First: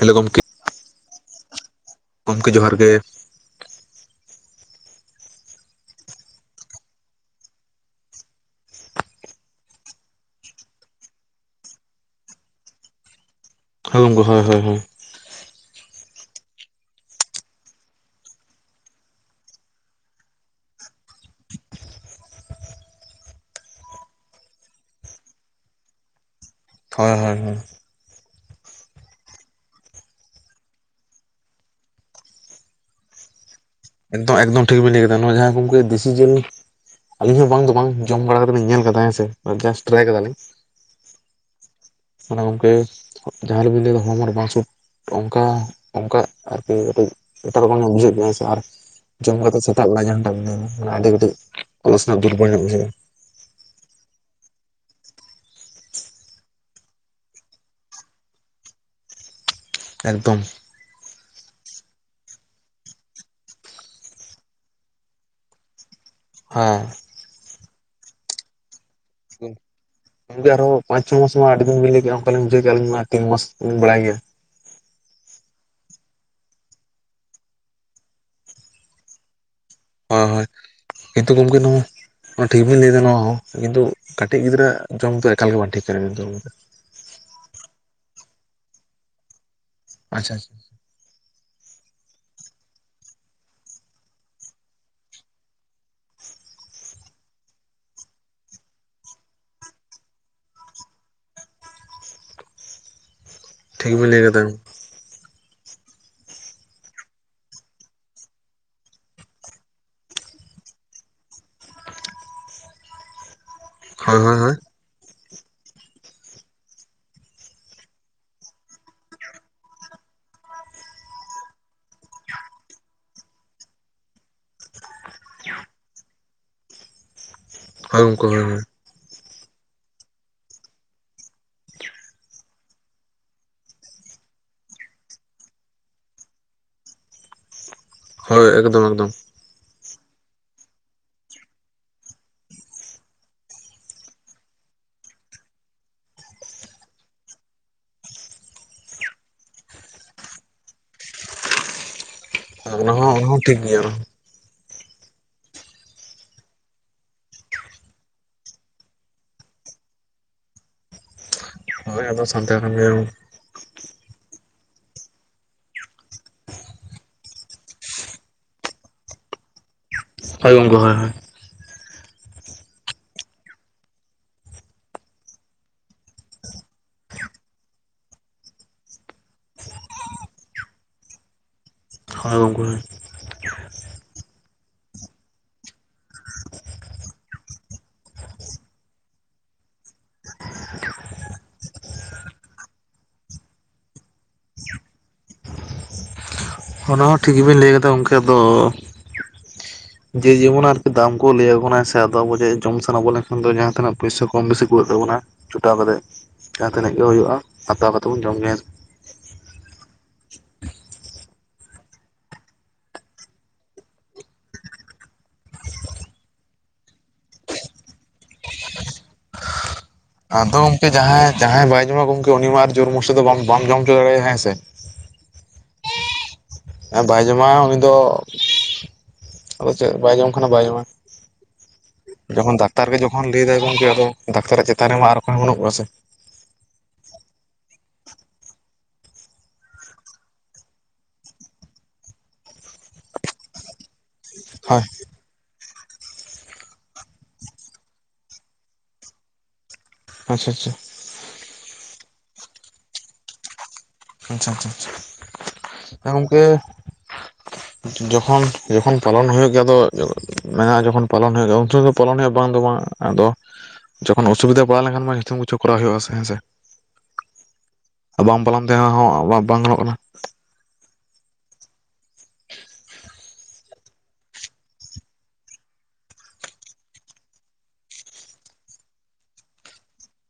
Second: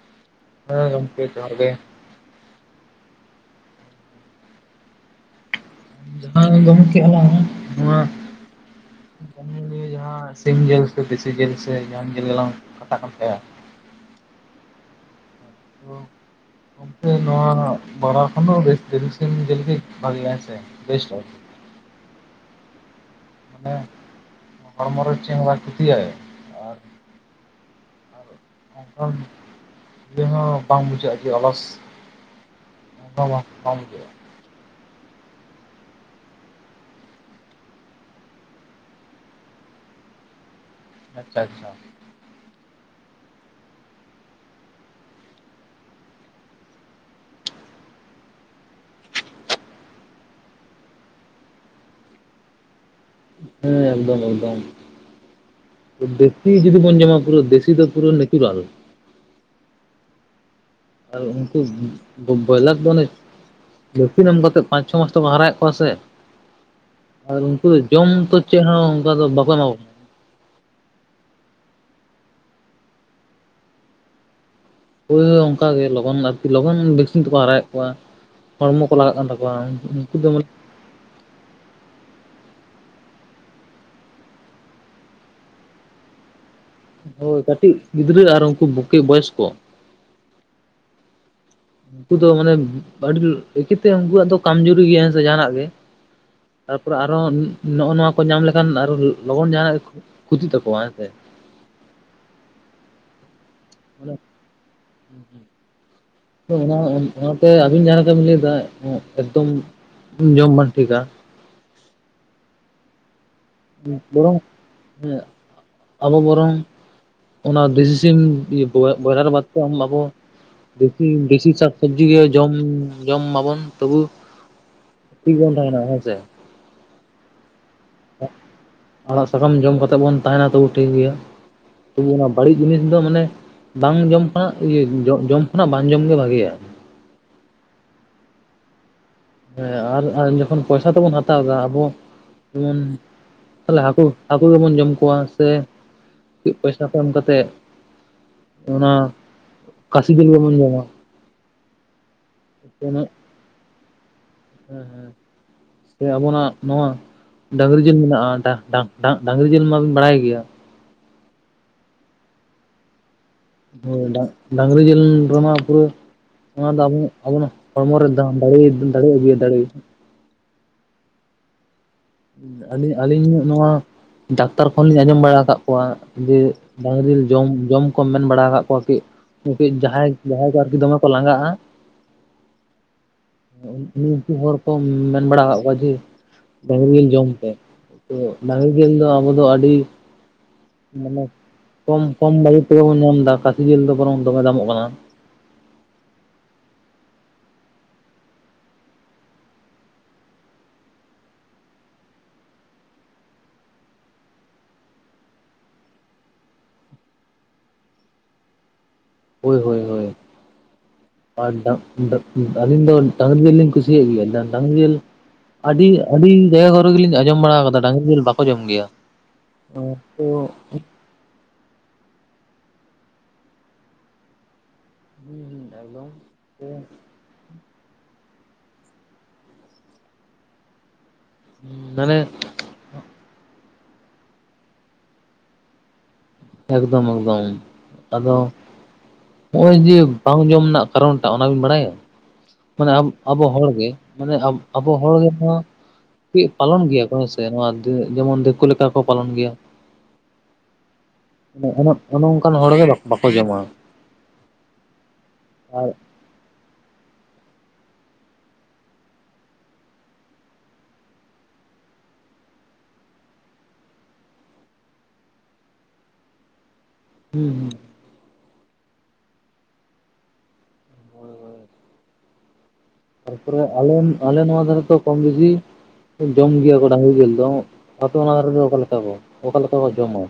Hello ᱜᱚᱢᱠᱮ ᱦᱮᱸ ᱜᱚᱢᱠᱮ ᱡᱚᱦᱟᱨ ᱜᱮ ᱜᱚᱢᱠᱮ ᱡᱚᱦᱟᱨ ᱜᱮ ᱡᱟᱦᱟᱸ ᱜᱚᱢᱠᱮ ᱟᱞᱟᱝ ᱱᱚᱣᱟ [unintelligible] ᱡᱟᱦᱟᱸ ᱥᱤᱢ ᱡᱤᱞ ᱥᱮ ᱫᱮᱥᱤ ᱡᱤᱞ ᱥᱮ ᱡᱟᱦᱟᱱ ᱡᱤᱞ ᱜᱮᱞᱟᱝ ᱠᱟᱛᱷᱟ ᱠᱟᱱ ᱛᱟᱸᱦᱮ ᱟ ᱦᱮᱸ ᱜᱚᱢᱠᱮ ᱦᱳᱭ ᱦᱳᱭ [unintelligible] ᱜᱚᱢᱠᱮ ᱱᱚᱣᱟ ᱵᱟᱨᱟ ᱠᱷᱚᱱ ᱫᱚ ᱵᱮᱥ ᱛᱤᱨᱤᱥ ᱥᱤᱢ ᱡᱮᱞ ᱜᱮ ᱵᱷᱟᱹᱜᱤᱭᱟ ᱦᱮᱸ ᱥᱮ [unintelligible] ᱢᱟᱱᱮ ᱦᱚᱲᱢᱚ ᱨᱮ ᱪᱮᱫ ᱦᱚᱸ ᱵᱟᱭ ᱠᱷᱩᱛᱤᱭᱟᱭ ᱦᱚᱭ ᱦᱚᱭ ᱦᱚᱭ [unintelligible] ᱦᱚᱸ ᱵᱟᱝ ᱵᱩᱡᱷᱟᱹᱜ-ᱟ ᱡᱮ ᱚᱞᱚᱥ ᱚᱱᱟ ᱦᱚᱸ ᱵᱟᱝ ᱵᱩᱡᱷᱟᱹᱜ-ᱟ ᱮᱠᱫᱚᱢ ᱮᱠᱫᱚᱢ ᱴᱷᱤᱠ ᱵᱮᱱ ᱞᱟᱹᱭ ᱠᱮᱫᱟ ᱱᱚᱣᱟ ᱡᱟᱸᱦᱟ ᱩᱱᱠᱩ ᱫᱮᱥᱤ ᱡᱤᱞ ᱟᱞᱤᱧ ᱦᱚᱸ ᱵᱟᱝ ᱫᱚ ᱵᱟᱝ ᱡᱚᱢ ᱵᱟᱲᱟ ᱠᱟᱛᱮ ᱞᱤᱧ ᱧᱮᱞ ᱟᱠᱟᱫᱟ ᱥᱮ ᱡᱟᱥᱴ ᱴᱨᱟᱭ ᱠᱟᱫᱟᱞᱤᱧ ᱟᱪᱪᱷᱟ ᱟᱪᱪᱷᱟ ᱚᱱᱟ ᱜᱚᱝᱠᱮ ᱡᱟᱦᱟᱸ ᱵᱤᱱ ᱞᱟᱹᱭ ᱠᱮᱫᱟ ᱦᱚᱲᱢᱚᱨᱮ ᱵᱟᱝ [unintelligible] ᱚᱱᱠᱟ ᱚᱱᱠᱟ [unintelligible] ᱡᱚᱢ ᱠᱟᱛᱮ ᱥᱮᱛᱟᱜ ᱵᱮᱲᱟ ᱡᱟᱦᱟᱸ ᱴᱟᱜ ᱢᱚᱱᱮᱭᱟ [unintelligible] ᱦᱮᱸ ᱮᱠᱫᱚᱢ ᱮᱠᱫᱚᱢ ᱫᱮᱥᱤ ᱡᱩᱫᱤ ᱵᱚᱱ ᱡᱚᱢᱟ ᱯᱩᱨᱟᱹ ᱫᱮᱥᱤ ᱫᱚ ᱯᱩᱨᱟᱹ ᱱᱮᱪᱩᱨᱟᱞ ᱮᱠᱫᱚᱢ ᱟᱨ ᱩᱱᱠᱩ ᱵᱚᱭᱞᱟᱨ ᱵᱚᱱᱮ ᱵᱷᱮᱠᱥᱤᱱ ᱮᱢ ᱠᱟᱛᱮᱫ ᱯᱟᱸᱪ ᱪᱷᱚ ᱢᱟᱥ ᱛᱮᱠᱚ ᱦᱟᱨᱟᱭᱮᱫ ᱠᱚᱣᱟ ᱥᱮ ᱦᱟᱸ ᱟᱨ ᱩᱱᱠᱩ ᱫᱚ ᱡᱚᱢ ᱛᱚ ᱪᱮᱫ ᱦᱚᱸ ᱚᱱᱠᱟ ᱫᱚ ᱵᱟᱠᱚ ᱮᱢᱟ ᱜᱚᱝᱠᱮ ᱟᱨᱦᱚᱸ ᱯᱟᱸᱪ ᱪᱷᱚ ᱢᱟᱥ ᱢᱟ ᱟᱹᱰᱤ ᱫᱤᱱ ᱵᱤᱱ ᱞᱟᱹᱭ ᱠᱮᱫ ᱚᱠᱟ ᱞᱤᱧ ᱵᱩᱡᱷᱟᱣ ᱠᱮᱫ-ᱟ ᱟᱞᱤᱧ ᱢᱟ ᱛᱤᱱ ᱢᱟᱥ ᱞᱤᱧ ᱵᱟᱲᱟᱭ ᱜᱮᱭᱟ ᱦᱳᱭ ᱚᱱᱠᱟ ᱜᱮ ᱞᱚᱜᱚᱱ ᱟᱨᱠᱤ ᱞᱚᱜᱚᱱ ᱵᱷᱮᱠᱥᱤᱱ ᱛᱮᱠᱚ ᱦᱟᱨᱟᱭᱮᱫ ᱠᱚᱣᱟ ᱦᱚᱲᱢᱚ ᱠᱚ ᱞᱟᱜᱟᱜ ᱠᱟᱱ ᱛᱟᱠᱚᱣᱟ ᱩᱱᱠᱩ ᱫᱚ ᱟᱭ ᱢᱟᱱᱮ ᱦᱤᱛᱚᱜ ᱜᱚᱝᱠᱮ ᱱᱚᱸ ᱱᱚᱣᱟ ᱴᱷᱤᱠ ᱵᱮᱱ ᱞᱟᱹᱭ ᱫᱟ ᱱᱚᱣᱟ ᱦᱚᱸ ᱠᱤᱱᱛᱩ ᱠᱟᱹᱴᱤᱡ ᱜᱤᱫᱽᱨᱟᱹ ᱡᱚᱢ ᱫᱚ ᱮᱠᱟᱞ ᱜᱮ ᱵᱟᱝ ᱴᱷᱤᱠ ᱟ ᱮᱠᱫᱚᱢ ᱦᱳᱭ ᱠᱟᱹᱴᱤᱡ ᱜᱤᱫᱽᱨᱟᱹ ᱟᱨ ᱩᱱᱠᱩ ᱵᱚᱠᱤ ᱵᱚᱭᱚᱥ ᱠᱚ ᱟᱪᱪᱷᱟ ᱟᱪᱷᱟ ᱩᱱᱠᱩ ᱫᱚ ᱢᱟᱱᱮ ᱟᱹᱰᱤ ᱵᱩᱠᱤ ᱛᱮ ᱩᱱᱠᱩᱣᱟᱜ ᱫᱚ ᱠᱟᱢᱡᱩᱨᱤ ᱜᱮᱭᱟ ᱦᱮᱸ ᱥᱮ ᱡᱟᱦᱟᱱᱟᱜ ᱜᱮ ᱛᱟᱨᱯᱚᱨᱮ ᱟᱨᱚ ᱱᱚᱜᱼᱚ ᱱᱚᱣᱟ ᱠᱚ ᱧᱟᱢ ᱞᱮᱠᱷᱟᱱ ᱟᱨᱚ ᱞᱚᱜᱚᱱ ᱡᱟᱦᱱᱟᱜ ᱠᱩᱫᱩ ᱛᱟᱠᱚᱣᱟ ᱦᱮᱸᱥᱮ ᱴᱷᱤᱠ ᱵᱤᱱ ᱞᱟᱹᱭ ᱠᱟᱫᱟ [inaudible] ᱚᱱᱟ ᱚᱱᱟᱛᱮ ᱟᱹᱵᱤᱱ ᱡᱟᱦᱟᱸ ᱞᱮᱠᱟ ᱵᱤᱱ ᱞᱟᱹᱭ ᱮᱫᱟ ᱮᱠᱫᱚᱢ ᱡᱚᱢ ᱵᱟᱝ ᱴᱷᱤᱠᱟ ᱦᱳᱭ ᱦᱳᱭ ᱵᱚᱨᱚᱝ ᱦᱳᱭ ᱟᱵᱚ ᱵᱚᱨᱚᱝ ᱚᱱᱟ ᱫᱮᱥᱤ ᱥᱤᱢ ᱵᱚᱭᱞᱟᱨ ᱵᱟᱫᱛᱮ ᱡᱚᱢ ᱢᱟᱵᱚ ᱵᱮᱥᱤ ᱫᱮᱥᱤ ᱥᱟᱠᱥᱚᱵᱡᱤ ᱜᱮ ᱡᱚᱢ ᱡᱚᱢ ᱢᱟᱵᱚᱱ ᱛᱚᱵᱩ ᱴᱷᱤᱠ ᱵᱚᱱ ᱛᱟᱦᱮᱱᱟ ᱦᱳᱭ ᱥᱮ ᱦᱚᱭ ᱜᱚᱢᱠᱮ ᱦᱳᱭ ᱦᱳᱭ ᱟᱲᱟᱜ ᱥᱟᱠᱟᱢ ᱡᱚᱢ ᱠᱟᱛᱮᱫ ᱵᱚᱱ ᱛᱟᱦᱮᱱᱟ ᱛᱚᱵᱩ ᱴᱷᱤᱠ ᱜᱮᱭᱟ ᱛᱚᱵᱩ ᱚᱱᱟ ᱵᱟᱹᱲᱤᱡ ᱡᱤᱱᱤᱥ ᱫᱚ ᱢᱟᱱᱮ ᱵᱟᱝ ᱡᱚᱢ ᱠᱷᱚᱱᱟᱜ ᱡᱚᱢ ᱠᱷᱚᱱᱟᱜ ᱵᱟᱝ ᱡᱚᱢᱜᱮ ᱵᱷᱟᱜᱮᱭᱟ᱾ ᱦᱳᱭ ᱮᱠᱫᱚᱢ ᱮᱠᱫᱚᱢ ᱦᱮᱸ ᱟᱨ ᱟᱨ ᱡᱚᱠᱷᱚᱱ ᱯᱚᱭᱥᱟ ᱛᱮᱵᱚᱱ ᱦᱟᱛᱟᱣᱫᱟ ᱟᱵᱚ ᱩᱱ ᱛᱟᱦᱞᱮ ᱦᱟᱹᱠᱩ ᱦᱟᱹᱠᱩ ᱜᱮᱵᱚᱱ ᱡᱚᱢ ᱠᱚᱣᱟ ᱥᱮ ᱯᱚᱭᱥᱟ ᱠᱚ ᱮᱢ ᱠᱟᱛᱮᱫ ᱚᱱᱟ ᱠᱟᱥᱤ ᱡᱤᱞ ᱜᱮᱵᱚᱱ ᱡᱚᱢᱟ ᱚᱱᱟ ᱛᱤᱱᱟᱹᱜ ᱦᱚᱸ ᱚᱱᱟ ᱦᱚᱸ ᱴᱷᱤᱠ ᱜᱮᱭᱟ ᱚᱱᱟᱦᱚᱸ ᱦᱮᱸ ᱦᱮᱸ ᱥᱮ ᱟᱵᱚᱱᱟᱜ ᱱᱚᱣᱟ ᱰᱟᱝᱨᱤ ᱡᱤᱞ ᱢᱮᱱᱟᱜᱼᱟ ᱰᱟ ᱰᱟ ᱰᱟ ᱰᱟᱝᱨᱤ ᱡᱤᱞ ᱢᱟᱵᱤᱱ ᱵᱟᱲᱟᱭ ᱜᱮᱭᱟ ᱦᱳᱭ ᱟᱫᱚ ᱥᱟᱱᱛᱟᱲ ᱠᱟᱱ ᱜᱮᱭᱟᱵᱚᱱ ᱦᱳᱭ ᱵᱟ ᱰᱟᱝᱨᱤ ᱡᱮᱹᱞ ᱨᱮᱢᱟ ᱯᱩᱨᱟᱹ ᱚᱱᱟ ᱫᱚ ᱟᱵᱚᱱᱟᱜ ᱟᱵᱚᱱᱟᱜ ᱦᱚᱲᱢᱚ ᱨᱮ ᱫᱮ ᱫᱟᱲᱮᱹ ᱫᱟᱲᱮᱹ ᱟᱹᱜᱩᱭᱟᱭ ᱫᱟᱲᱮᱹ ᱦᱳᱭ ᱜᱚᱢᱠᱮ ᱦᱳᱭ ᱦᱳᱭ ᱟᱹᱞᱤᱧ ᱟᱹᱞᱤᱧ ᱱᱚᱣᱟ ᱰᱟᱠᱛᱟᱨ ᱠᱷᱚᱱᱞᱤᱧ ᱟᱸᱡᱚᱢ ᱵᱟᱲᱟ ᱟᱠᱟᱫ ᱠᱚᱣᱟ ᱡᱮ ᱰᱟᱹᱝᱨᱤ ᱡᱤᱞ ᱡᱚᱢ ᱠᱚ ᱢᱮᱱ ᱵᱟᱲᱟ ᱟᱠᱟᱫ ᱠᱚᱣᱟ ᱠᱟᱹᱡ ᱠᱟᱹᱡ ᱡᱟᱦᱟᱸᱭ ᱡᱟᱦᱟᱸᱭ ᱠᱚ ᱟᱨᱠᱤ ᱫᱚᱢᱮ ᱠᱚ ᱞᱟᱸᱜᱟᱜᱼᱟ ᱦᱳᱭ ᱜᱚᱢᱠᱮ ᱦᱳᱭ ᱩᱱᱠᱩ ᱦᱚᱲ ᱠᱚ ᱢᱮᱱ ᱵᱟᱲᱟ ᱟᱠᱟᱫ ᱠᱚᱣᱟ ᱡᱮ ᱰᱟᱹᱦᱨᱤ ᱡᱮᱞ ᱡᱚᱢ ᱯᱮ ᱛᱚ ᱰᱟᱹᱝᱨᱤ ᱡᱮᱞ ᱫᱚ ᱟᱵᱚ ᱫᱚ ᱟᱹᱰᱤ ᱢᱟᱱᱮ ᱠᱚᱢ ᱠᱚᱢ ᱵᱟᱹᱲᱤ ᱛᱮᱜᱮ ᱵᱚᱱ ᱧᱟᱢ ᱫᱟ ᱠᱷᱟᱹᱥᱤ ᱡᱤᱞ ᱫᱚ ᱵᱚᱨᱚᱝ ᱫᱚᱢᱮ ᱫᱟᱢᱚᱜ ᱠᱟᱱᱟ ᱚᱱᱟ ᱦᱚᱸ ᱴᱷᱤᱠ ᱜᱮᱵᱤᱱ ᱞᱟᱹᱭ ᱠᱟᱫᱟ ᱜᱚᱢᱠᱮ ᱟᱫᱚ ᱡᱮ ᱡᱮᱢᱚᱱ ᱟᱨᱠᱤ ᱫᱟᱢ ᱠᱚ ᱞᱟᱹᱭ ᱟᱵᱚᱱᱟ ᱥᱮ ᱟᱫᱚ ᱟᱵᱚ ᱡᱚ ᱡᱚᱢ ᱥᱟᱱᱟ ᱵᱚ ᱞᱮᱱᱠᱷᱟᱱ ᱫᱚ ᱡᱟᱦᱟᱸ ᱛᱤᱱᱟᱹᱜ ᱯᱩᱭᱥᱟᱹ ᱠᱚᱢ ᱵᱤᱥᱤ ᱠᱩᱲᱟᱜ ᱛᱟᱵᱚᱱᱟ ᱡᱚᱴᱟᱣ ᱠᱟᱛᱮᱜ ᱡᱟᱦᱟᱸ ᱛᱤᱱᱟᱹᱜ ᱜᱮ ᱦᱩᱭᱩᱜᱼᱟ ᱦᱟᱛᱟᱣ ᱠᱟᱛᱮᱫ ᱵᱚᱱ ᱡᱚᱢ ᱧᱩᱭᱟ᱾ ᱦᱳᱭ ᱦᱳᱭ ᱦᱳᱭ ᱟᱨ ᱰᱟ ᱰᱟ ᱟᱹᱞᱤᱧ ᱫᱚ ᱰᱟᱝᱨᱤ ᱡᱤᱞ ᱞᱤᱧ ᱠᱩᱥᱤᱭᱟᱜ ᱜᱮᱭᱟ ᱰᱟ ᱰᱟᱝᱨᱤ ᱡᱤᱞ ᱟᱹᱰᱤ ᱟᱹᱰᱤ ᱡᱟᱭᱜᱟ ᱠᱚᱨᱮ ᱜᱮᱞᱤᱧ ᱟᱸᱡᱚᱢ ᱵᱟᱲᱟ ᱠᱟᱫᱟ ᱰᱟᱝᱨᱤ ᱡᱤᱞ ᱵᱟᱠᱚ ᱡᱚᱢ ᱜᱮᱭᱟ᱾ ᱟᱫᱚ ᱜᱚᱢᱠᱮ ᱡᱟᱦᱟᱸᱭ ᱡᱟᱦᱟᱸᱭ ᱵᱟᱭ ᱡᱚᱢᱟ ᱜᱚᱝᱠᱮ ᱩᱱᱤ ᱢᱟ ᱟᱨ ᱡᱳᱨ ᱢᱚᱥᱟ ᱫᱚ ᱵᱟᱢ ᱡᱚᱢ ᱦᱚᱪᱚ ᱫᱟᱲᱮᱟᱭ ᱦᱮᱸᱥᱮ ᱦᱩᱸ ᱦᱩᱸ ᱮᱠᱫᱚᱢ ᱦᱮᱸ ᱵᱟᱭ ᱡᱚᱢᱟ ᱩᱱᱤ ᱫᱚ ᱟᱫᱚ ᱪᱮᱫ ᱵᱟᱭ ᱡᱚᱢ ᱠᱷᱟᱱ ᱵᱟᱭ ᱡᱚᱢᱟ᱾ ᱢᱟᱱᱮ ᱡᱚᱠᱷᱚᱱ ᱰᱟᱠᱛᱟᱨ ᱜᱮ ᱡᱚᱠᱷᱚᱱ ᱞᱟᱹᱭ ᱫᱟᱭ ᱜᱠᱮ ᱟᱫᱚ ᱰᱟᱠᱛᱟᱨᱟᱜ ᱪᱮᱛᱟᱱ ᱨᱮᱢᱟ ᱟᱨ ᱚᱠᱚᱭ ᱦᱚᱸ ᱵᱟᱹᱱᱩᱜ ᱠᱚᱣᱟ ᱥᱮ ᱮᱠᱫᱚᱢ ᱮᱠᱫᱚᱢ ᱟᱫᱚ ᱦᱚᱸᱜ-ᱚᱚᱭ ᱡᱮ ᱵᱟᱝ ᱡᱚᱢ ᱨᱮᱱᱟᱜ ᱠᱟᱨᱚᱱᱴᱟᱜ ᱚᱱᱟᱵᱤᱱ ᱵᱟᱲᱟᱭᱟ? ᱢᱟᱱᱮ ᱟᱵᱚ ᱦᱚᱲᱜᱮ ᱢᱟᱱᱮ ᱦᱳᱭ ᱟᱵᱚ ᱦᱚᱲ ᱜᱮᱢᱟ ᱠᱟᱹᱡ ᱯᱟᱞᱚᱱ ᱜᱮᱭᱟ ᱠᱚ ᱦᱮᱸ ᱥᱮ ᱱᱚᱣᱟ ᱡᱮᱢᱚᱱ ᱫᱤᱠᱳ ᱞᱮᱠᱟ ᱠᱚ ᱯᱟᱞᱚᱱ ᱜᱮᱭᱟ᱾ ᱟᱪᱪᱷᱟ ᱟᱪᱪᱷᱟ ᱟᱪᱪᱷᱟ ᱚᱱᱮ ᱚᱱᱮ ᱚᱱᱠᱟᱱ ᱦᱚᱲᱜᱮ ᱵᱟᱠᱚ ᱡᱚᱢᱟ᱾ ᱟᱪᱪᱷᱟ ᱟᱪᱪᱷᱟ ᱟᱪᱪᱷᱟ ᱟᱨ ᱮ ᱜᱚᱢᱠᱮ ᱡᱚᱠᱷᱚᱱ ᱡᱚᱠᱷᱚᱱ ᱯᱟᱞᱚᱱ ᱦᱩᱭᱩᱜ ᱜᱮᱭᱟ ᱟᱫᱚ ᱢᱮᱱᱟᱜᱼᱟ, ᱡᱚᱠᱷᱚᱱ ᱯᱟᱞᱚᱱ ᱦᱩᱭᱩᱜ ᱜᱮᱭᱟ ᱩᱱ ᱥᱚᱢᱚᱭ ᱫᱚ ᱯᱟᱞᱚᱱ ᱦᱩᱭᱩᱜᱼᱟ ᱵᱟᱝ ᱫᱚ ᱵᱟᱝ᱾ ᱟᱫᱚ ᱡᱚᱠᱷᱚᱱ ᱚᱥᱩᱵᱤᱫᱷᱟ ᱯᱟᱲᱟᱣ ᱞᱮᱱᱠᱷᱟᱱ ᱢᱟ ᱡᱷᱚᱛᱚᱢ ᱠᱤᱪᱷᱩ ᱠᱚᱨᱟᱣ ᱦᱩᱭᱩᱜᱼᱟ ᱥᱮ ᱦᱮᱸ ᱥᱮ᱾ ᱦᱩᱸ ᱦᱩᱸ ᱟᱨ ᱵᱟᱢ ᱯᱟᱞᱟᱢ ᱛᱮ ᱦᱚᱸ ᱵᱟᱝ ᱜᱟᱱᱚᱜ ᱠᱟᱱᱟ᱾ ᱦᱳᱭ ᱦᱳᱭ᱾ ᱛᱟᱨᱯᱚᱨᱮ ᱟᱞᱮ ᱟᱞᱮ ᱱᱚᱣᱟ ᱫᱷᱟᱨᱮ ᱛᱚ ᱠᱚᱢ ᱵᱮᱥᱤᱼᱼ ᱡᱚᱢ ᱜᱮᱭᱟ ᱠᱚ ᱰᱟᱹᱨᱤ ᱡᱤᱞ ᱫᱚ ᱟᱹᱛᱩ ᱚᱱᱟᱷᱟᱨᱫᱚ ᱚᱠᱟ ᱞᱮᱠᱟ ᱠᱚ ᱚᱠᱟᱮ ᱞᱮᱠᱟ ᱠᱚ ᱡᱚᱢᱟ?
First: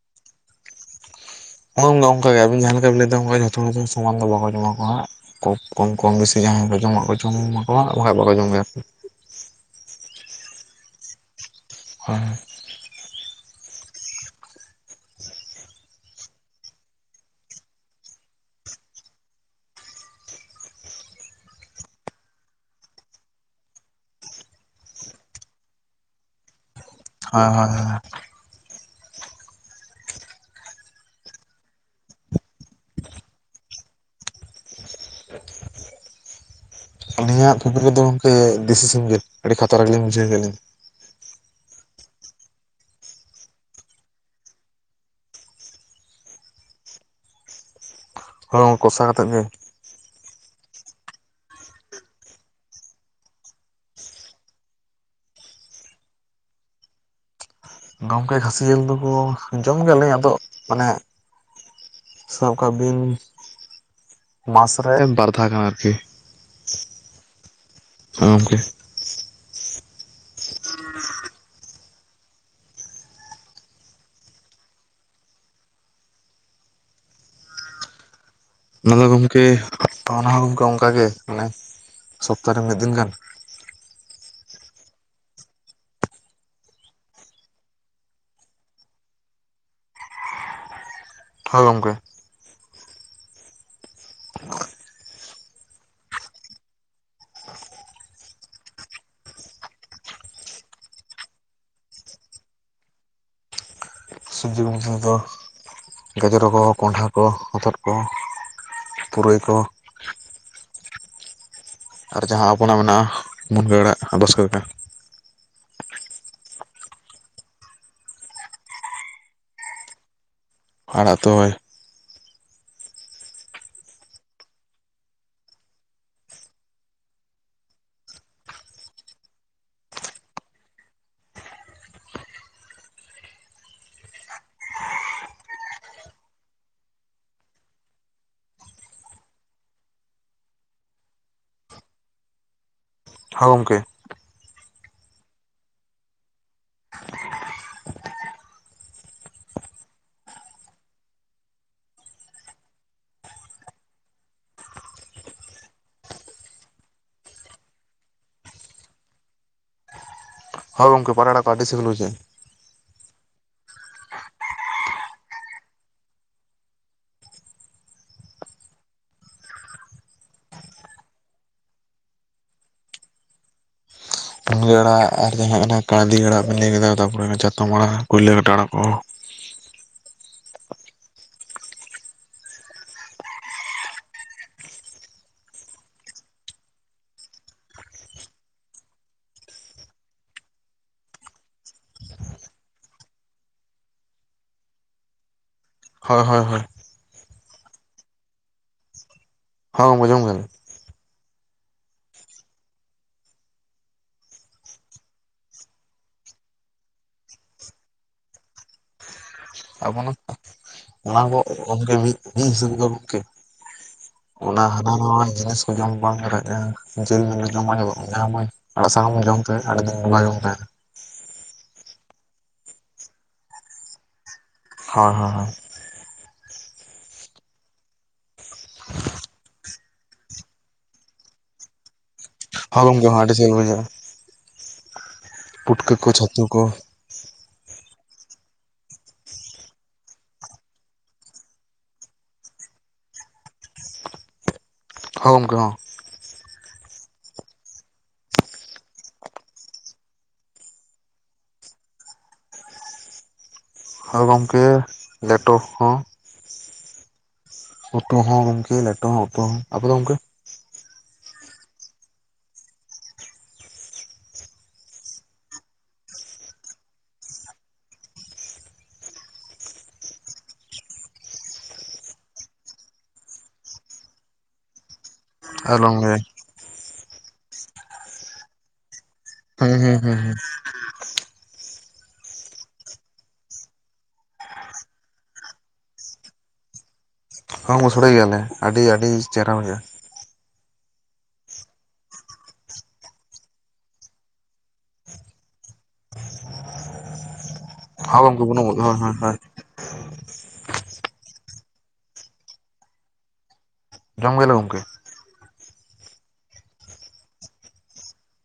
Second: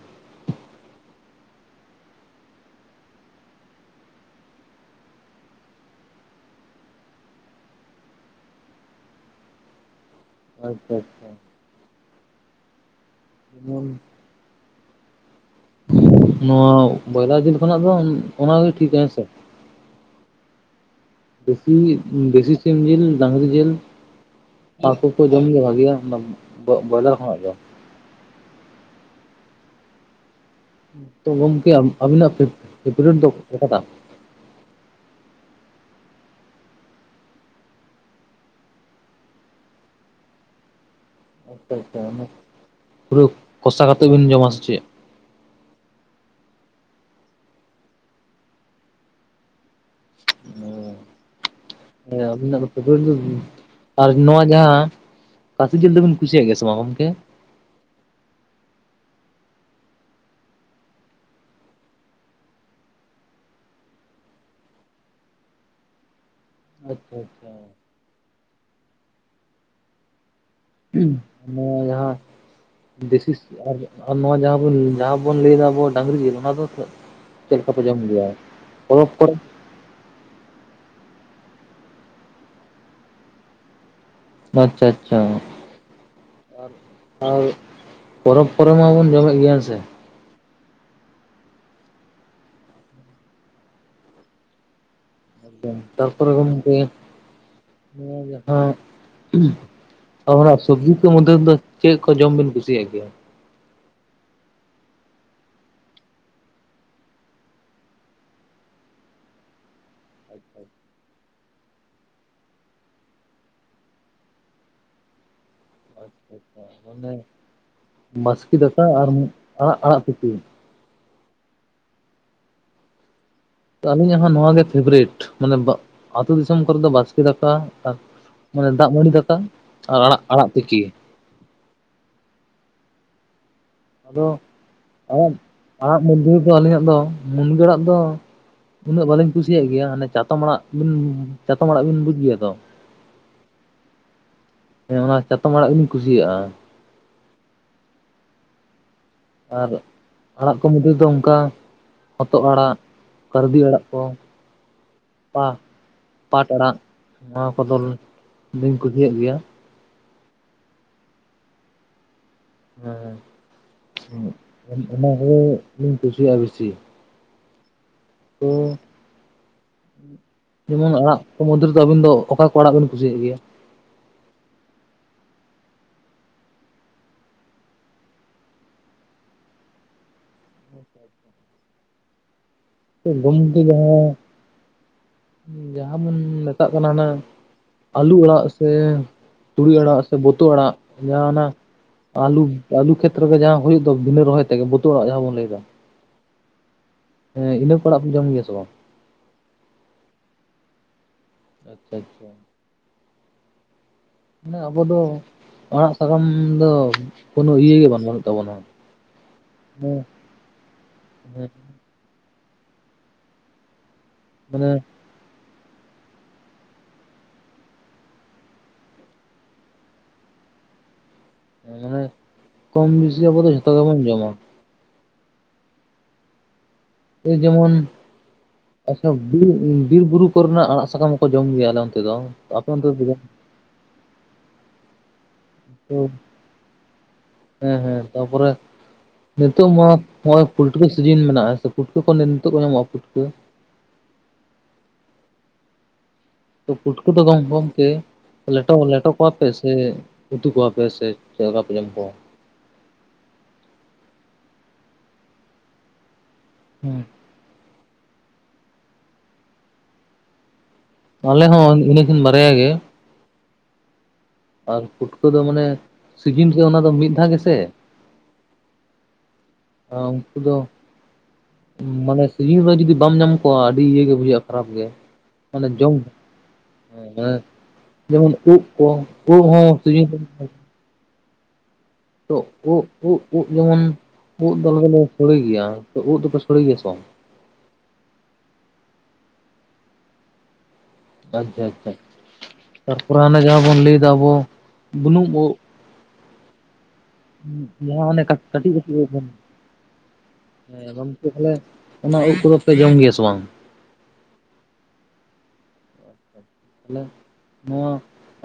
ᱱᱚᱝᱠᱟ ᱚᱱᱠᱟ ᱜᱮ ᱟᱵ ᱡᱟᱦᱟᱸ ᱞᱮᱠᱟ ᱵᱤᱱ ᱞᱟᱹᱭ ᱮᱫᱟ ᱚᱱᱠᱟ ᱡᱚᱛᱚᱢ ᱥᱚᱢᱟᱱ ᱫᱚ ᱵᱟᱠᱚ ᱡᱚᱢᱟ ᱠᱚ ᱦᱟᱜ ᱾ ᱠᱚ ᱠᱚᱢ ᱠᱚᱢ ᱵᱤᱥᱤ ᱡᱟᱦᱟᱸᱭ ᱠᱚ ᱡᱚᱢᱟᱜ ᱠᱚ ᱡᱚᱢᱟᱠᱚᱣᱟ ᱵᱟᱠᱟᱱ ᱵᱟᱠᱚ ᱡᱚᱢ ᱜᱮᱭᱟ᱾ ᱟᱪᱪᱷᱟ ᱟᱪᱪᱷᱟ᱾ ᱦᱚᱭ ᱦᱩᱸ ᱱᱚᱣᱟ ᱵᱚᱭᱞᱟᱨ ᱡᱤᱞ ᱠᱷᱚᱱᱟᱜ ᱫᱚ ᱚᱱᱟᱜᱮ ᱴᱷᱤᱠ ᱦᱮᱸᱥᱮ᱾ ᱫᱮᱥᱤ ᱫᱮᱥᱤ ᱥᱤᱢ ᱡᱤᱞ, ᱰᱟᱹᱝᱨᱤ ᱡᱤᱞ ᱦᱟᱹᱠᱩ ᱠᱚ ᱡᱚᱢ ᱜᱮ ᱵᱷᱟᱜᱤᱭᱟ ᱚᱱᱟ ᱵᱚᱭᱞᱟᱨ ᱠᱷᱚᱱᱟᱜ ᱦᱳᱭ ᱫᱚ᱾ ᱦᱳᱭ ᱛᱚ ᱜᱚᱢᱠᱮ ᱟᱵᱤ ᱯᱷᱮᱵᱨᱮᱴ ᱫᱚ ᱚᱠᱟ ᱴᱟᱜ? [inaudible] ᱟᱹᱞᱤᱧᱟᱜ ᱯᱷᱮᱵᱨᱮᱴ ᱫᱚ ᱜᱚᱢᱠᱮ ᱫᱮᱥᱤ ᱥᱤᱢᱡᱮᱞ ᱟᱹᱰᱤ ᱠᱷᱟᱛᱨᱟ ᱜᱮᱞᱤᱧ ᱵᱩᱡᱷᱟᱹᱣ ᱜᱮᱭᱟᱞᱤᱧ᱾ ᱟᱪᱪᱷᱟ ᱟᱪᱪᱷᱟ ᱯᱩᱨᱟᱹ ᱠᱚᱥᱟ ᱠᱟᱛᱮᱫ ᱵᱤᱱ ᱡᱚᱢᱟ ᱥᱮ ᱪᱮᱫ ᱦᱚᱭᱚᱝ ᱠᱚᱥᱟ ᱠᱟᱛᱮᱫ ᱜᱮ᱾ [inaudible] ᱦᱮᱸ ᱟᱹᱵᱤᱱᱟᱜ ᱫᱚ ᱟᱨ ᱱᱚᱣᱟ ᱡᱟᱦᱟᱸ᱾ ᱠᱷᱟᱥᱤ ᱡᱤᱞ ᱫᱚᱵᱤᱱ ᱠᱩᱥᱤᱭᱟᱜ ᱜᱮᱭᱟ ᱥᱮ ᱵᱟᱝ ᱜᱚᱢᱠᱮ? ᱜᱚᱢᱠᱮ ᱠᱷᱟᱹᱥᱤ ᱡᱤᱞ ᱫᱚᱠᱚ ᱡᱚᱢ ᱜᱮᱭᱟᱞᱮ ᱟᱫᱚ ᱢᱟᱱᱮᱼᱼ ᱥᱟᱵ ᱠᱟᱜ ᱵᱤᱱ ᱢᱟᱥ ᱨᱮ ᱵᱟᱨ ᱫᱷᱟ ᱜᱟᱱ ᱟᱨᱠᱤ᱾ ᱟᱪᱪᱷᱟ ᱟᱪᱪᱷᱟ᱾ ᱦᱚᱭ ᱜᱚᱢᱠᱮ᱾ ᱚᱱᱮ ᱡᱟᱦᱟᱼᱼ ᱫᱮᱥᱤ ᱱᱚᱣᱟ ᱡᱟᱦᱟᱸ ᱵᱚᱱ ᱞᱟᱹᱭᱟ ᱟᱵᱚ ᱰᱟᱝᱨᱤ ᱡᱤᱞ ᱚᱱᱟ ᱫᱚ ᱛᱚ ᱪᱮᱫᱠᱟ ᱯᱮ ᱡᱚᱢ ᱜᱮᱭᱟ᱾ ᱚᱱᱟ ᱫᱚ ᱠᱚᱨᱮ ᱜᱚᱢᱠᱮ ᱚᱱᱟᱦᱚ ᱜᱚᱢᱠᱮ ᱚᱝᱠᱟ ᱜᱮ ᱢᱟᱱᱮ ᱥᱚᱯᱛᱟᱦᱚ ᱨᱮ ᱢᱤᱫ ᱫᱤᱱ ᱜᱟᱱ᱾ ᱟᱪᱪᱷᱟ ᱟᱪᱪᱷᱟ᱾ ᱟᱨ ᱯᱚᱨᱚᱵᱽ ᱠᱚᱨᱮ ᱢᱟᱵᱚᱱ ᱡᱚᱢᱮᱫ ᱜᱮᱭᱟ ᱦᱮᱸ ᱥᱮ᱾ ᱦᱚᱭ ᱜᱚᱢᱠᱮ ᱛᱟᱨᱯᱚᱨᱮ ᱜᱚᱢᱠᱮ ᱱᱚᱣᱟ ᱡᱟᱦᱟᱸᱼᱼ ᱚᱱᱟ ᱥᱚᱵᱽᱡᱤ ᱠᱚ ᱢᱚᱫᱽᱫᱷᱮ ᱨᱮᱫᱚ ᱪᱮᱫ ᱠᱚ ᱡᱚᱢ ᱵᱤᱱ ᱠᱩᱥᱤᱭᱟᱜ ᱜᱮᱭᱟ? ᱥᱚᱵᱽᱡᱤ ᱠᱚ ᱢᱩᱫᱷᱮ ᱨᱮᱫᱚ ᱜᱟᱡᱽᱚᱨ ᱠᱚ, ᱠᱚᱸᱰᱷᱟ ᱠᱚ, ᱦᱚᱛᱚᱫ ᱠᱚ, ᱯᱩᱨᱟᱹᱭ ᱠᱚ᱾ [unintelligible] ᱟᱨ ᱡᱟᱦᱟᱸ ᱟᱵᱚᱱᱟᱜ ᱢᱮᱱᱟᱜᱼᱟ ᱢᱩᱱᱜᱟᱹ ᱟᱲᱟᱜ ᱵᱟᱥᱠᱮᱫᱟᱠᱟ᱾ ᱟᱪᱪᱷᱟ ᱟᱪᱪᱷᱟ ᱢᱟᱱᱮ ᱵᱟᱥᱠᱮ ᱫᱟᱠᱟ ᱟᱨ ᱟᱲᱟᱜ ᱟᱲᱟᱜ ᱛᱤᱠᱤ᱾ ᱟᱲᱟᱜ ᱫᱚᱭ ᱟᱹᱞᱤᱧᱟᱜ ᱦᱚᱸ ᱱᱚᱣᱟᱜ ᱜᱮ ᱯᱷᱮᱵᱨᱮᱴ ᱢᱟᱱᱮ ᱟᱹᱛᱳ ᱫᱤᱥᱚᱢ ᱠᱚᱨᱮ ᱫᱚ ᱵᱟᱥᱠᱮ ᱫᱟᱠᱟ ᱢᱟᱱᱮ ᱫᱟᱜ ᱢᱟᱹᱲᱰᱤ ᱫᱟᱠᱟ ᱟᱨ ᱟᱲᱟᱜ ᱟᱲᱟᱜ ᱛᱤᱠᱤ᱾ ᱟᱫᱚ ᱟᱲᱟᱜ ᱟᱲᱟᱜ ᱢᱚᱫᱽᱫᱷᱮ ᱨᱮᱫᱚ ᱟᱹᱞᱤᱧᱟᱜ ᱫᱚ ᱢᱩᱱᱜᱟᱹᱲᱟᱜ ᱫᱚᱼᱼ ᱩᱱᱟᱹᱜ ᱵᱟᱹᱞᱤᱧ ᱠᱩᱥᱤᱭᱟᱜ ᱜᱮᱭᱟ ᱢᱟᱱᱮ ᱪᱟᱛᱚᱢ ᱟᱲᱟᱜ ᱵᱤᱱ ᱪᱟᱛᱚᱢ ᱟᱲᱟᱜ ᱵᱤᱱ ᱵᱩᱡᱽ ᱜᱮᱭᱟ ᱛᱚ ᱦᱚ ᱜᱚᱢᱠᱮ ᱦᱮᱸ ᱚᱱᱟ ᱪᱟᱛᱚᱢ ᱟᱲᱟᱜ ᱜᱮᱞᱤᱧ ᱠᱩᱥᱤᱭᱟᱜᱼᱟ᱾ ᱟᱨ ᱟᱲᱟᱜ ᱠᱚ ᱢᱩᱫᱷᱮ ᱫᱚ ᱚᱱᱠᱟ ᱦᱚᱛᱚᱫ ᱟᱲᱟᱹᱜ ᱠᱟᱹᱨᱫᱤ ᱟᱲᱟᱜ ᱠᱚ᱾ ᱯᱟᱜ ᱯᱟᱴ ᱟᱲᱟᱜ ᱱᱚᱣᱟ ᱠᱚᱫᱚ ᱫᱚ ᱞᱤᱧ ᱠᱩᱥᱤᱭᱟᱜ ᱜᱮᱭᱟ᱾ ᱦᱚᱭ ᱜᱚᱝᱠᱮ ᱯᱟᱴ ᱟᱲᱟᱝ ᱫᱚ ᱟᱹᱰᱤ ᱥᱤᱵᱤᱞ ᱵᱩᱡᱷᱟᱵᱽ ᱟ᱾ ᱦᱮᱸ ᱚᱱ ᱚᱱᱟᱜᱮ ᱤᱧ ᱠᱩᱥᱤᱭᱟᱜᱼᱟ ᱵᱤᱥᱤ ᱛᱚ ᱡᱮᱢᱚᱱ ᱟᱲᱟᱜ ᱠᱚ ᱢᱚᱫᱽᱫᱷᱮ ᱨᱮᱫᱚ ᱟᱹᱵᱤᱱ ᱫᱚ ᱚᱠᱟ ᱠᱚ ᱟᱲᱟᱜ ᱵᱤᱱ ᱠᱩᱥᱤᱭᱟᱜ ᱜᱮᱭᱟ? ᱢᱩᱱᱜᱟᱹ ᱟᱲᱟᱜ ᱟᱨ ᱡᱟᱦᱟᱸ ᱚᱱᱟ ᱠᱟᱲᱰᱤ ᱟᱲᱟᱜ ᱵᱮᱤᱱ ᱞᱟᱹᱭ ᱠᱮᱫᱟ ᱛᱟᱯᱚᱨᱮ ᱚᱱᱮ ᱪᱟᱛᱚᱢ ᱟᱲᱟᱜ ᱠᱩᱭᱞᱟᱹ ᱠᱟᱴᱤ ᱟᱲᱟᱜ ᱠᱚ ᱟᱪᱪᱷᱟ ᱟᱪᱪᱷᱟ ᱠᱮ ᱜᱩᱱ ᱫᱚ ᱡᱟᱦᱟᱸ ᱡᱟᱦᱟᱸ ᱵᱚᱱ ᱢᱮᱛᱟᱜ ᱠᱟᱱᱟ ᱚᱱᱟ ᱟᱞᱩ ᱟᱲᱟᱜ ᱥᱮ ᱛᱩᱲᱤ ᱟᱲᱟᱜ ᱥᱮ ᱵᱟ. ᱛᱭᱟ. ᱟᱲᱟᱜ ᱡᱟᱦᱱᱟᱜ ᱟᱞᱩ ᱟᱞᱩ ᱠᱷᱮᱛᱨᱮ ᱨᱮᱜᱮ ᱡᱟᱦᱟᱸᱳᱭᱳ ᱫᱚ ᱵᱤᱱᱟᱹ ᱨᱚᱦᱚᱭ ᱛᱮᱜᱮ ᱵᱟ. ᱛᱩᱭᱟ. ᱟᱲᱟᱜ ᱡᱟᱦᱟᱸ ᱵᱚᱱ ᱞᱟᱹᱭ ᱫᱟ ᱦᱚᱭ ᱦᱚᱭ ᱦᱚᱭ ᱦᱮᱸ ᱤᱱᱟᱹ ᱠᱚ ᱚᱲᱟᱜ ᱠᱚ ᱡᱚᱢ ᱜᱮᱭᱟ ᱥᱮ ᱵᱟᱝ? ᱦᱚ ᱚᱢᱠᱮᱹ ᱡᱚᱢ ᱜᱮᱭᱟᱹᱤᱧ ᱟᱪᱪᱷᱟ ᱟᱪᱪᱷᱟ ᱢᱟᱱᱮ ᱟᱵᱚ ᱫᱚ ᱟᱲᱟᱜ ᱥᱟᱠᱟᱢ ᱫᱚ ᱠᱳᱱᱚ ᱤᱭᱟᱹ ᱜᱮ ᱵᱟᱝ ᱵᱟᱹᱱᱩᱜ ᱛᱟᱵᱚᱱᱟ ᱦᱮᱸ ᱟᱵᱚᱱᱚ ᱚᱱᱟᱠᱚ ᱦᱮᱸ ᱚᱝᱠᱮ ᱢᱤᱫ ᱢᱤᱫ ᱦᱤᱥᱟᱹᱵ ᱜᱮ ᱜᱚᱢᱠᱮ ᱚᱱᱟ ᱢᱟᱱᱮ ᱦᱟᱱᱟ ᱱᱟᱣᱟ ᱡᱤᱱᱤᱥ ᱠᱚ ᱡᱚᱢ ᱵᱟᱝ ᱫᱟᱫᱟᱭ ᱡᱮᱞ ᱡᱚᱢᱟ ᱵᱟ. ᱧ ᱟᱲᱟᱜ ᱥᱟᱠᱟᱢ ᱡᱚᱢᱛᱮ ᱟᱹᱰᱤ ᱫᱤᱱ ᱵᱚᱝᱜᱟ ᱡᱚᱝ ᱛᱮ ᱢᱟᱱᱮ ᱠᱚᱢ ᱵᱤᱥᱤ ᱜᱮ ᱟᱵᱚ ᱫᱚ ᱡᱷᱚᱛᱚ ᱜᱮᱵᱚᱱ ᱡᱚᱢᱟ ᱦᱚᱭ ᱦᱚᱭ ᱮᱭ ᱡᱮᱢᱚᱱ ᱟᱪᱪᱷᱟ ᱵᱤᱨ ᱵᱤᱨ ᱵᱩᱨᱩ ᱯᱩᱨ ᱨᱮᱱᱟᱜ ᱟᱲᱟᱜ ᱥᱟᱠᱟᱢ ᱦᱚᱸ ᱠᱚ ᱡᱚᱢ ᱜᱮᱭᱟᱞᱮ ᱚᱱᱛᱮ ᱫᱚ ᱟᱯᱮ ᱦᱚ ᱚᱱᱛᱮ ᱫᱚ ᱜᱚᱝᱠᱮ ᱡᱚᱢ ᱟᱰᱤ ᱵᱮᱥ ᱵᱩᱡᱷᱟᱹᱜᱼᱟ ᱯᱩᱴᱠᱟᱹ ᱛᱚ ᱠᱚ ᱪᱷᱟᱹᱛᱩ ᱠᱚ ᱦᱮᱸ ᱦᱮᱸ ᱛᱟᱨᱯᱚᱨᱮ ᱱᱤᱛᱚᱜ ᱢᱟ ᱱᱚᱜᱼᱚᱭ ᱯᱩᱴᱠᱟᱹ ᱥᱤᱡᱤᱱ ᱢᱮᱱᱟᱜᱼᱟ ᱥᱮ ᱯᱩᱴᱠᱟᱹ ᱠᱚ ᱱᱤᱛᱚᱜ ᱠᱚ ᱧᱟᱢᱚᱜᱼᱟ ᱯᱩᱴᱠᱟᱹ ᱦᱚ ᱜᱚᱢᱠᱮ ᱦᱚ ᱛᱚ ᱯᱩᱴᱠᱟ. ᱫᱚ ᱜᱚᱢ ᱜᱚᱢᱠᱮ ᱞᱮᱴᱚ ᱞᱮᱴᱚ ᱠᱚᱣᱟᱯᱮ ᱥᱮ ᱩᱛᱩ ᱠᱚᱣᱟᱯᱮ ᱥᱮ ᱪᱮᱫᱞᱮᱠᱟ ᱯᱮ ᱡᱚᱢ ᱠᱚᱣᱟ ᱦᱳᱭ ᱜᱚᱝᱠᱮ ᱞᱮᱴᱚ ᱦᱚᱸ ᱦᱩᱸ ᱩᱛᱩ ᱦᱚᱸ ᱜᱚᱢᱠᱮ ᱞᱮᱴᱚ ᱦᱚᱸ ᱩᱛᱩ ᱦᱚᱸ ᱟᱵᱚ ᱟᱫᱚ ᱜᱚᱝᱠᱮ ᱟᱞᱮ ᱦᱚᱸ ᱤᱱᱟᱹᱠᱤᱱ ᱵᱟᱨᱭᱟ ᱜᱮ ᱟᱨ ᱯᱷᱩᱴᱠᱟᱹ ᱫᱚ ᱢᱟᱱᱮ ᱥᱤᱡᱤᱱ ᱨᱮ ᱚᱱᱟ ᱫᱚ ᱢᱤᱫ ᱫᱷᱟᱣ ᱜᱮᱥᱮ ᱚ ᱩᱱᱠᱩ ᱫᱚ ᱢᱟᱱᱮ ᱥᱤᱡᱤᱱ ᱨᱮ ᱡᱩᱫᱤ ᱵᱟᱢ ᱧᱟᱢ ᱠᱚᱣᱭᱼᱟ ᱟᱹᱰᱤ ᱤᱭᱟᱹ ᱜᱮ ᱵᱩᱡᱷᱟᱜᱼᱟ ᱠᱷᱟᱨᱟᱯ ᱜᱮ ᱚᱱᱮ ᱡᱚᱢ ᱟᱞᱚᱢ ᱞᱟᱹᱭᱟ ᱮᱸ ᱡᱮᱢᱚᱱ ᱩᱫ ᱡᱚᱝ ᱩᱫ ᱦᱩᱸ ᱦᱚᱸ ᱦᱩᱸ ᱥᱤᱡᱤᱱ ᱦᱩᱸ ᱛᱮᱫᱚ ᱵᱷᱟᱜᱮ ᱛᱚ ᱩᱫ ᱩᱫ ᱩᱫ ᱡᱮᱢᱚᱱ ᱩᱫ ᱫᱚ ᱟᱞᱮ ᱫᱚᱞᱮ ᱥᱚᱲᱮ ᱜᱮᱭᱟ ᱛᱚ ᱩᱫ ᱫᱚᱯᱮ ᱥᱚᱲᱮ ᱜᱮᱭᱟ ᱥᱮ ᱵᱟᱝ? ᱦᱚᱸᱢ ᱥᱩᱥᱲᱮ ᱜᱮᱭᱟᱞᱮ ᱟᱹᱰᱤ ᱟᱹᱰᱤ ᱪᱮᱨᱦᱨᱟ ᱵᱩᱡᱷᱟᱹᱜᱼᱟ᱾ ᱟᱪᱪᱷᱟ ᱟᱪᱪᱷᱟ ᱛᱟᱨᱯᱚᱨᱮ ᱚᱱᱮ ᱡᱟᱦᱟᱸ ᱵᱚᱱ ᱞᱟᱹᱭᱫᱟ ᱟᱵᱚ ᱵᱩᱱᱩᱢ ᱩᱫ ᱩᱸ ᱡᱟᱦᱟᱸ ᱦᱚᱸ ᱚᱱᱮ ᱠᱟ ᱜᱚᱢᱠᱮ ᱵᱩᱱᱩᱢ ᱠᱟᱹᱴᱤᱡ ᱦᱳᱭ ᱠᱟᱹᱴᱤᱡ ᱩᱫ ᱦᱳᱭ ᱵᱚᱱ ᱦᱳᱭ ᱦᱮᱸ ᱜᱚᱢᱠᱮ ᱛᱟᱦᱚᱞᱮ ᱚᱱᱟ ᱩᱫ ᱠᱚᱫᱚ ᱯᱮ ᱡᱚᱢ ᱜᱮᱭᱟ ᱥᱮ ᱵᱟᱝ? ᱡᱚᱢ ᱜᱮᱭᱟᱞᱮ ᱜᱚᱢᱠᱮ [inaudible] ᱛᱟᱦᱚᱞᱮ ᱱᱚᱣᱟ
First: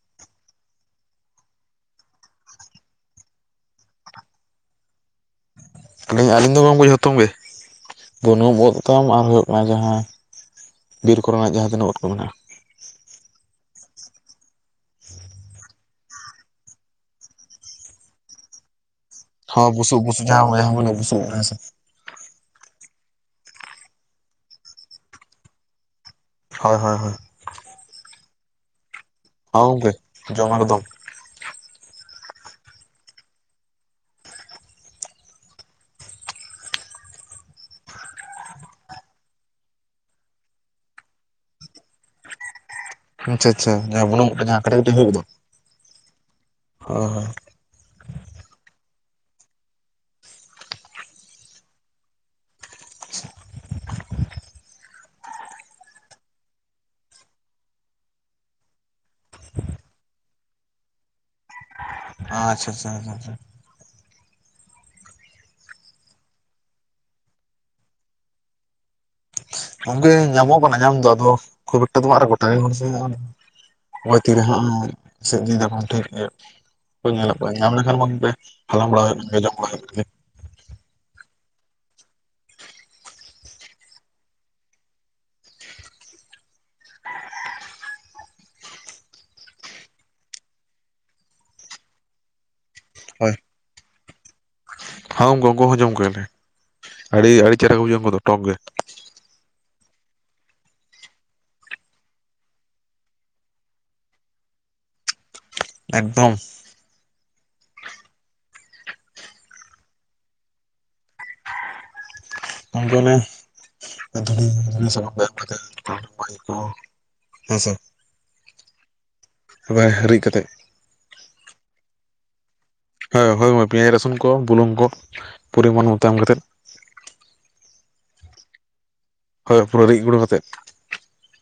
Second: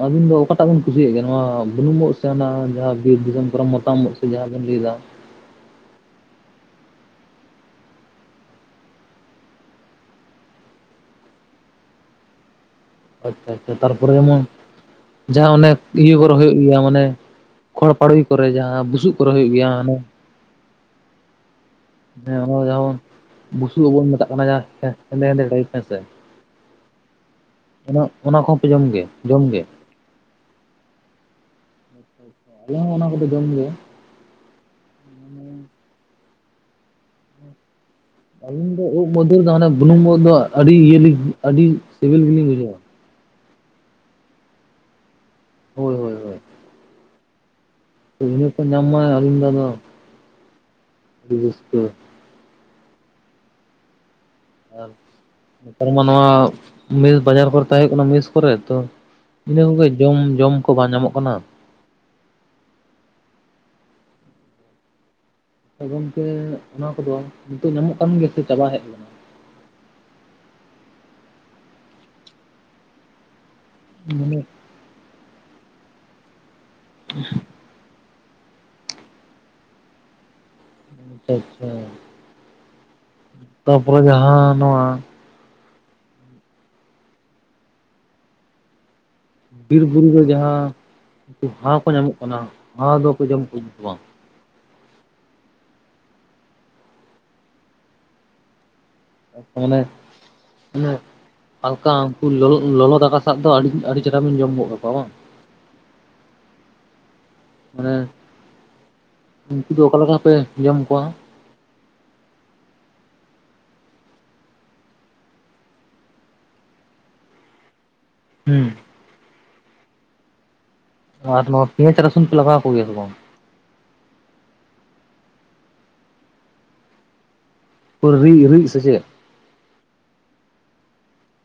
ᱟᱹᱵᱤᱱ ᱫᱚ ᱚᱠᱟᱴᱟᱜ ᱵᱤᱱ ᱠᱩᱥᱤᱭᱟᱜ ᱜᱮᱭᱟ ᱱᱚᱣᱟ ᱵᱩᱱᱩᱢ ᱳᱫ ᱥᱮ ᱚᱱᱟ ᱡᱟᱦᱟᱸ ᱵᱤᱨ ᱫᱤᱥᱚᱢ ᱠᱚᱨᱮ ᱢᱚᱛᱟᱢᱚ ᱳᱫ ᱥᱮ ᱡᱟᱦᱟᱸ ᱵᱤᱱ ᱞᱟᱹᱭ ᱫᱟ ᱟᱹᱞᱤᱧ ᱟᱹᱞᱤᱧ ᱫᱚ ᱜᱚᱢᱠᱮ ᱡᱷᱚᱛᱚᱢ ᱜᱮ ᱵᱩᱱᱩᱢ ᱩᱫ ᱛᱟᱢ ᱟᱨ ᱦᱩᱭᱩᱜ ᱠᱟᱱᱟ ᱡᱟᱦᱟᱸ ᱵᱤᱨ ᱠᱚᱨᱮᱱᱟᱜ ᱡᱟᱦᱟᱸ ᱛᱱᱟᱹᱜ ᱳᱫ ᱠᱚ ᱢᱮᱱᱟᱜᱼᱟ᱾ ᱟᱪᱪᱷᱟ ᱟᱪᱪᱷᱟ ᱛᱟᱨᱯᱚᱨᱮ ᱡᱮᱢᱚᱱ ᱡᱟᱦᱟᱸ ᱚᱱᱮ ᱤᱭᱟᱹ ᱠᱚᱨᱮ ᱦᱩᱭᱩᱜ ᱜᱮᱭᱟ ᱢᱟᱱᱮ ᱠᱷᱚᱲ ᱯᱟᱲᱳᱭ ᱠᱚᱨᱮ ᱡᱟᱦᱟᱸ ᱵᱩᱥᱩᱵ ᱼᱼ ᱦᱚᱸ ᱵᱩᱥᱩ ᱵᱩᱥᱩ ᱡᱟᱦᱟᱸ ᱵᱚ ᱵᱩᱥᱩᱯ ᱨᱮ ᱦᱮᱸ ᱚᱱᱟ ᱡᱮᱢᱚᱱ ᱵᱩᱥᱩᱵᱚᱱ [unintelligible] ᱢᱮᱛᱟᱜ ᱠᱟᱱᱟ ᱡᱟ ᱦᱮᱸᱫᱮ ᱦᱮᱸᱫᱮ ᱴᱟᱭᱤᱯ ᱦᱮᱸ ᱥᱮ᱾ ᱦᱳᱭ ᱦᱳ ᱦᱳᱭ ᱚᱱᱟ ᱚᱱᱟ ᱠᱚᱦᱚᱸ ᱯᱮ ᱡᱚᱢ ᱜᱮᱭᱟ? ᱦᱮᱹ ᱜᱚᱢᱠᱮ ᱡᱚᱢ ᱮᱠᱫᱚᱢ [unintelligible] ᱟᱪᱷᱟ᱾ ᱟᱞᱮ ᱦᱚᱸ ᱚᱱᱟ ᱠᱚᱫᱚ ᱡᱚᱢ ᱜᱮᱭᱟ᱾ ᱟᱹᱞᱤᱧ ᱫᱚ ᱩᱵ ᱢᱚᱫᱷᱩᱨ ᱫᱚ ᱦᱟᱱᱮ ᱵᱩᱞᱩᱢ ᱩᱫ ᱫᱚ ᱟᱹᱰᱤ ᱤᱭᱟᱹ ᱟᱹᱰᱤ ᱥᱤᱵᱤᱞ ᱜᱮᱞᱤᱧ ᱵᱩᱡᱷᱟᱹᱣᱟ ᱟᱪᱪᱷᱟ ᱟᱪᱪᱷᱟ ᱡᱟᱦᱟ ᱵᱩᱱᱩᱢ ᱳᱫ ᱠᱟᱹᱴᱤᱡ ᱠᱟᱹᱴᱤᱡ ᱦᱩᱭ ᱜᱚᱫᱚᱜ ᱟ ᱦᱳᱭ, ᱦᱳᱭ, ᱦᱳᱭ᱾ ᱚᱦᱚᱭ, [unintelligible] ᱟᱹᱞᱤᱧ ᱫᱚ ᱟᱫᱚ ᱟᱹᱰᱤ ᱨᱟᱹᱥᱠᱟᱹ ᱟᱨ ᱱᱮᱛᱟᱨ ᱢᱟ ᱱᱚᱣᱟ ᱢᱮᱥ ᱵᱟᱡᱟᱨ ᱠᱚᱨᱮ ᱛᱟᱦᱮᱸ ᱦᱩᱭᱩᱜ ᱠᱟᱱᱟ ᱢᱮᱥ ᱠᱚᱨᱮ᱾ ᱛᱚ, [unintelligible] ᱡᱚᱢ ᱡᱚᱢ ᱠᱚ ᱵᱟᱝ ᱧᱟᱢᱚᱜ ᱠᱟᱱᱟ᱾ ᱟᱪᱷᱟᱪᱷᱟ ᱟᱪᱷᱟᱪᱷᱟ, ᱦᱮᱸ ᱦᱮᱸ᱾ ᱛ ᱜᱚᱝᱠᱮ ᱚᱱᱟ ᱠᱚᱫᱚ ᱱᱤᱛᱳᱜ ᱧᱟᱢᱚᱜ ᱠᱟᱱ ᱜᱮᱭᱟ ᱥᱮ ᱪᱟᱵᱟ ᱦᱮᱡ ᱠᱟᱱᱟ? ᱜᱚᱝᱠᱮ ᱧᱟᱢᱚᱜ ᱠᱟᱱᱟ ᱧᱟᱢ ᱫᱚ ᱟᱫᱚ ᱠᱷᱩᱵ ᱮᱠᱴᱟ ᱫᱚ ᱵᱟ ᱟᱨ ᱜᱚᱴᱟᱜᱮ ᱦᱚᱲ ᱥᱮ? ᱦᱚᱼᱚᱭ ᱛᱤ ᱢᱟᱱᱮ ᱨᱮ ᱦᱟᱜ ᱥᱳᱜ ᱤᱫᱤ ᱵᱟᱵᱚᱱ ᱴᱷᱤᱠ ᱜᱮᱭᱟ ᱧᱮᱞᱚᱜ ᱯᱮ ᱧᱟᱢ ᱞᱮᱠᱷᱟᱱ ᱵᱚᱱ ᱵᱮ ᱦᱟᱞᱟᱝ ᱵᱟᱨᱟ ᱦᱩᱭᱩᱜ ᱠᱟᱱ ᱜᱮᱭᱟ ᱡᱚᱢ ᱵᱟᱨᱟ ᱦᱩᱭᱩᱜ ᱠᱟᱱᱜᱮᱭᱟ᱾ ᱟᱪᱪᱷᱟ, ᱛᱟᱯᱚᱨᱮ ᱡᱟᱦᱟᱸ ᱱᱚᱣᱟ, ᱵᱤᱨ ᱵᱩᱨᱩᱨᱮ ᱡᱟᱦᱟᱸ ᱩᱱᱠᱩ ᱦᱟᱣ ᱠᱚ ᱧᱟᱢᱚᱜ ᱠᱟᱱᱟ, ᱦᱟᱣ ᱫᱚᱠᱚ ᱡᱚᱢ ᱠᱚᱜᱮᱣᱟ ᱥᱮ ᱵᱟᱝ? ᱦᱚᱣ ᱩᱱᱠᱩ, ᱩᱱᱠᱩ ᱦᱚ ᱡᱚᱢ ᱠᱚᱜᱮᱭᱟᱞᱮ ᱟᱹᱰᱤ ᱟᱹᱰᱤ ᱪᱮᱦᱨᱟ ᱠᱚ ᱵᱩᱡᱷᱟᱣᱟ ᱩᱱᱠᱩ ᱫᱚ ᱴᱚᱠ ᱜᱮ᱾ [unintelligible] ᱦᱟᱞᱠᱟ ᱩᱱᱠᱩ ᱞᱚᱞᱚ ᱞᱚᱞᱚ ᱫᱟᱠᱟ ᱥᱟᱜ ᱫᱚ ᱟᱹᱰᱤ ᱟᱹᱰᱤ ᱪᱮᱦᱨᱟ ᱵᱤᱱ ᱡᱚᱢ ᱜᱚᱫ ᱠᱟᱠᱚᱣᱟ ᱵᱟᱝ? ᱮᱠᱫᱚᱢ᱾ ᱢᱟᱱᱮ, ᱩᱱᱠᱩ ᱫᱚ ᱚᱠᱟ ᱞᱮᱠᱟ ᱯᱮ ᱡᱚᱢ ᱠᱚᱣᱟ? ᱚᱱᱠᱩ ᱚᱱᱮ ᱫᱷᱩᱲᱤ ᱫᱷᱲᱤᱭᱟᱹ ᱫᱟᱠᱟᱢ ᱠᱚ ᱮᱢ ᱠᱟᱛᱮ, [unintelligible] ᱦᱮᱸ ᱥᱮ᱾ ᱦᱩᱸ᱾ ᱚᱵᱟᱭ ᱦᱤᱨᱤᱡ ᱠᱟᱛᱮᱜ᱾ [unintelligible] ᱯᱮᱸᱭᱟᱡᱽ ᱨᱟᱥᱩᱱ ᱯᱮ ᱞᱟᱜᱟᱣᱟᱠᱚ ᱜᱮᱭᱟᱥᱮ ᱵᱟᱝ? ᱦᱳᱭ ᱦᱳᱭ ᱢᱳᱭ ᱯᱮᱸᱭᱟᱡᱽ ᱨᱟᱹᱥᱩᱱ ᱠᱚ, ᱵᱩᱞᱩᱝ ᱠᱚ ᱯᱚᱨᱤᱢᱟᱱ ᱢᱚᱛ ᱮᱢ ᱠᱟᱛᱮᱫ, ᱠᱩᱲᱵᱷᱤ ᱩᱨᱤᱡ ᱥᱮ ᱪᱮᱫ? ᱦᱳᱭ ᱯᱩᱨᱟᱹ ᱨᱤᱫ ᱜᱩᱱᱰᱟᱹ ᱠᱟᱛᱮᱫ᱾